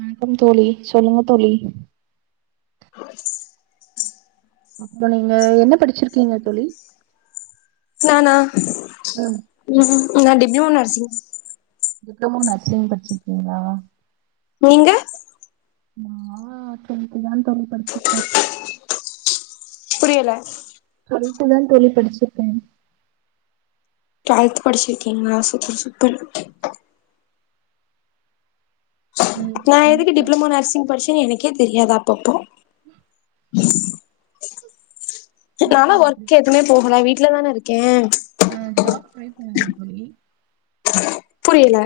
வணக்கம் தோழி சொல்லுங்க தோழி ஆ அப்புறோ நீங்க என்ன படிச்சிருக்கீங்க தோழி நானா ம் ம் இன்னா dip new nursing diploma nursing படிச்சிருக்கீங்களா நீங்க ந டூவெல்லட்டுதா தோழி படிச்சிருக்கே புரியல டுவெல்த் தா தோழி படிச்சிருக்கே டுவெல்த் படிச்சிருக்கீங்களா சூப்பர் சூப்பர் ம் நா எதுக்கு உங்களுக்கா டிப்ளமோ நர்சிங் படிச் டே எனக்கே தெரியாதா அப்பப்போ என்ன நானா தோழி அது ஒர்க் எதுமே போகல வீட் ட்ல தான இருக்கே ப் ஜாப் டிரை பண்ண தோழி புரியல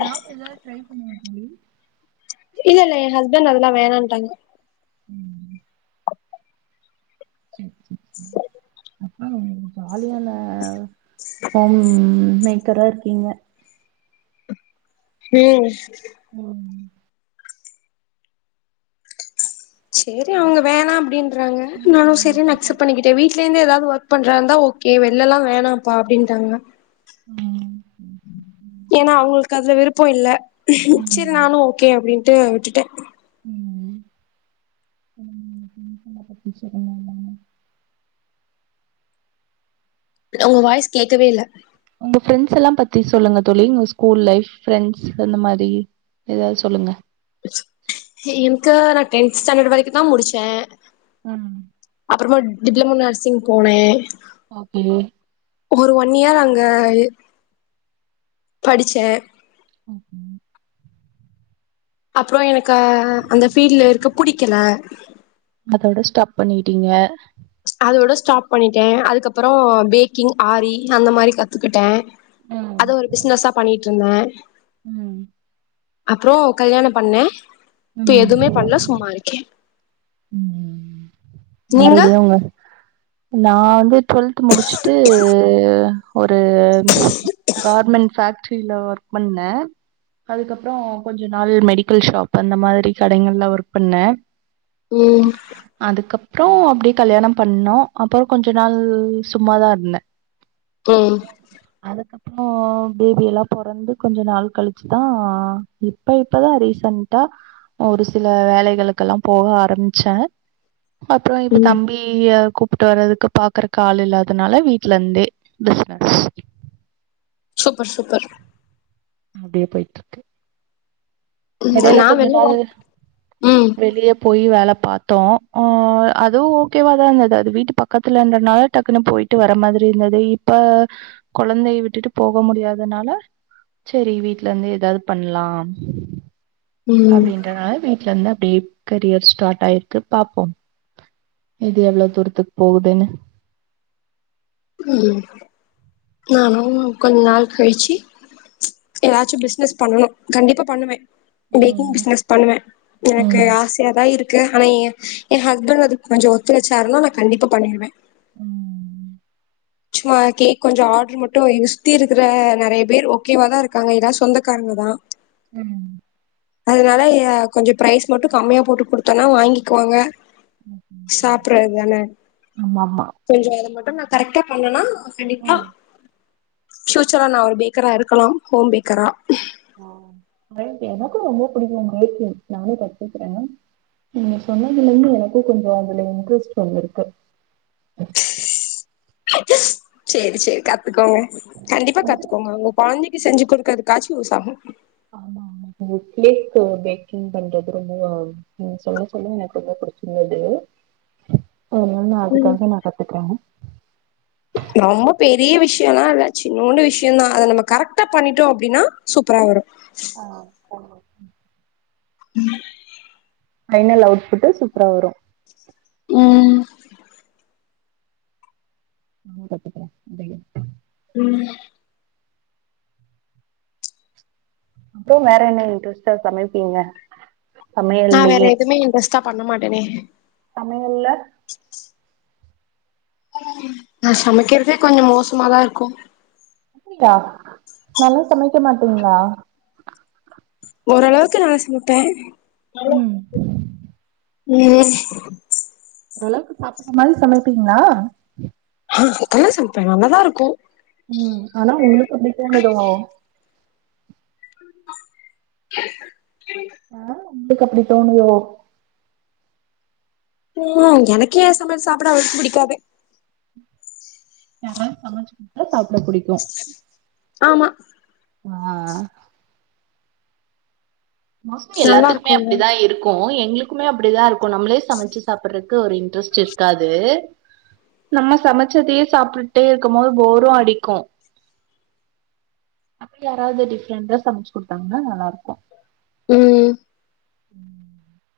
ஜாப் எதா டிரை பண்ண ம் இல்ல இல்ல ஏ ஹஸ்பண்ட் அதெல்லா வேணண்ட்டாங்க ம் சேரி சேரி சேரி அப்புறோ காலியான தம்மே த்தரா இருக்கீங்க ம் ம் சேரி அவங்க வேணாம் அப்பிடின்றாங்க சொல்லுங்க நானு தோழி உங்க சேரினு அக்செப்ட் ஃப்ரெண்ட்ஸ் பண்ணிக்கிட்டே வீட் வீட்லே இருந்து ஏதாவது ஒர்க் பண்றதா இருந்தா ஓகே வெளில்லா வேணாம்ப்பா அப்பிடின்ட்டாங்க உம் [unintelligible] ஏன்னா அவுங்களுக்கு எனக்கு அதுல விருப்போ இல்ல சரி ம் நானு ஓகே அப்டின்னு விட்டு விட்டுட்டே உங்கள பத்தி சொல்லுங்க என்னானு உங்க வாய்ஸ் கேக்கவே இல்ல உங்க ப்ரெண்ட்ஸ் எல்லாம் பத்தி சொல்லுங்க தோழி உங்க ஸ்கூல் லைஃப் ஃப்ரெண்ட்ஸ் அந்த மாதிரி ஏதாவது சொல்லுங்க எனக்கு நான் டென்த் ஸ்டாண்டட் வரைக்கு தா முடிச்சே உம் ஆ டிப்ளோமா நர்சிங் போனே ஓகே ஒரு ஒன் இயர் அங்க படிச்சே ஓகே அப்றோ எனக்கு க அந்த பீல்டுல இருக்க புடிக்கல அதோட ஸ்டாப் பண்ணிட்டீங்க அத விட ஸ்டாப் பண்ணிட்டே அதுக்கப்றோ பேக்கிங் ஆரி அந்த மாதிரி கத்துக்கிட்டே அத ஒரு பிசினஸ்ஸா பண்ணிட்டு இருந்தே ம் அப்றோ கல்யாணம் பண்ணே ம் இப்ப எதுவுமே பண்ணல சும்மா இருக்கே உம் நீங்க மறுபடியு அவுங்க நா வந்து டு்வெல்த் முடிச்சுட்டு கார்மெண்ட் ஃபேக்ட்ரி ஒர்க் பண்ணே அதுக்கப்றோ கொஞ்ச நாள் மெடிக்கல் ஷாப் அந்த மாதிரி கடைகள்ல ஒர்க் பண்ணே உம் அப்றோ அப்டியே கல்யாணம் பண்ணோ அப்றோ கொஞ்ச நாள் சும்மாதா இருந்தே உம் அப்றோ பேபி எல்லா பொறந்து கொஞ்ச நாள் கழிச்சுதா இப்ப இப்பதா ரீசன்டா ஒரு சில வேலைகளுக்கெல்லா போக ஆரம்பிச்சே அப்றோ இப்ப ம் தம்பி ப்பிட்டு வர்றதுக்கு பாக்குறதுக்கு ஆள் இல்லாதனால வீட்ல இருந்தே பிசினஸ் சூப்பர் சூப்பர் அப்டியே போயிட்ருக்கு ம் எடைல நா கொஞ்ச வெளில நாள் ஒர்க் ம் வெளிய போய் வேலப் பாத்தோ ஆ அதுவு ஓகேவாதா இந்தது அது வீட்டு பக்கத்துலன்றனால டக்குனு போயிட்டு வர மாதிரி இருந்தது இப்ப கொழந்தைய விட்டுட்டு போக முடியாதனால சரி வீட்லந்து எதாது பண்லா ம் அப்டின்றனால வீட்லந்த ப்டியே கரியர் ஸ்டார்ட் ஆயிருக்கு பாப்போம் இது எவ்ளோ தூரத்துக் போவுதுன்னு ம் நானு கொஞ்ச நாள் கழிச்சு எதாச்சு பிஸ்னஸ் பண்ணனு கண்டிப்பா பண்ணுவே பேக்கிங் ம் பிஸ்னஸ் பண்ணுவே எனக்கு ம் ஆசையாதா இரு க்கு ஆனா ஏ எ ஹஸ்பண்ட் அதுக் கொஞ்சொ ஒத்துழச்சாருனா நா கண்டிப்பா பண்ணிருவே ம் சும்மா கேக் கொஞ்ச ஆர்டர் மட்டு இங்க சுத்தி இருக்குற நெறைய பேர் ஓகேவாதா இருக்காங்க எல்லா சொந்தக்காரங்க தா ம் அதுனால எ கொஞ்ச ப்ரைஸ் மட்டு கம்மியா போட்டு குடுத்தோன்னா வாங்கிக்குவாங்க சாப்புறதுக்தான ஆமாமா கொஞ்சொ அத மட் டு நா கரெக்டா பண்ணனா கண்டிப்பா ம் ஃபியூச்சர்ல நா ஒரு பேக்கரா இருக்கனும் ஹோம் பேக்கரா ம் எனக்கு ரொம்ப புடிக்கு பேக்கிங் நானு‌ கத்துக்குறே நீங்க சொன்னதுலேந்து எனக்கு கொஞ்சொ அதுல இன்ட்ரெஸ்ட் வந்துருக்கு சேரி சேரி கத் துக்கோங்க கண்டிப்பா கத்துக்கோங்க உங்க கொழந்தைக் கு செஞ்சு குடுக்றதுகாச்சு யூஸ் ஆகு ஆமா ஆமா உங்க கேக்கு பேக்கிங் பண்றது ரொம்ப நீங்க சொல்ல சொல்ல எனக்கு ரொம்ப புடிச்சிருந்தது ஒன்னு நா ம் அதுக்காக நா கத்துக்றே ரொம்ப பெரிய விஷயொல்லா இல்ல சின்னோண்டு விஷ்யந்தா அத நம்ம கரெக்டா பண்ணிட்டோ அப்டின்னா சூப்பரா வரு ஆ ஆமா ம் பைனல் அவுட்புட்டு சூப்பரா வரு ம் நானு கத்துக்குறே [unintelligible] ம் அப்றோ வேற என்ன இன்ட்ரெஸ்டா சமைப்பீங்க? நா வேற சமையல்லயே எதுமே இன்டரெஸ்டா பண்ண மாட் டெனே சமையல்ல நா சமைக்கற்தே கொஞ்ச மோசமாதா இருக்கு பா‌ நல்லா சமைக்க மாட்டீங்ளா? ஓரளவுக்கு நல்லா சமைப்பேன் ம் ம் ஓரளவுக்கு சாப்பிடுற மாரி சமைப்பீங்களா ஆ நல்லா சமைப்பேன் நல்லாதான் இருக்கும் ம் ஆனா உங்களுக்கு அப்டி போணுதோ [inaudible] அ உங்களுக்கு அப்படி தோணுதோ ம் எனக்கே சமையல் சாப்பிட அவ்ளோக்கு பிடிக்காது யாராது சமைச்சு குடுத்தா சாப்பிட பிடிக்கும் ஆமா ஆ மோஸ்ட் நல்லா எல்லாத்துக்குமே இருக்குங்க அப்படிதான் இருக்கும் எங்களுக் குமே அப்படிதான் இருக்கும் நம்மளே சமைச்சு சாப்பிடுறக்கு ஒரு இன்ட்ரெஸ்ட் இருக்காது நம்ம சமைச்சதையே சாப்பிட்டுட்டே இருக்கும் போது போரும் அடிக்கும் அப்படி யாராவது டிஃப்ரெண்டா சமைச்சு குடுத்தாங்கன்னா நல்லா இருக்கும் ம் ம்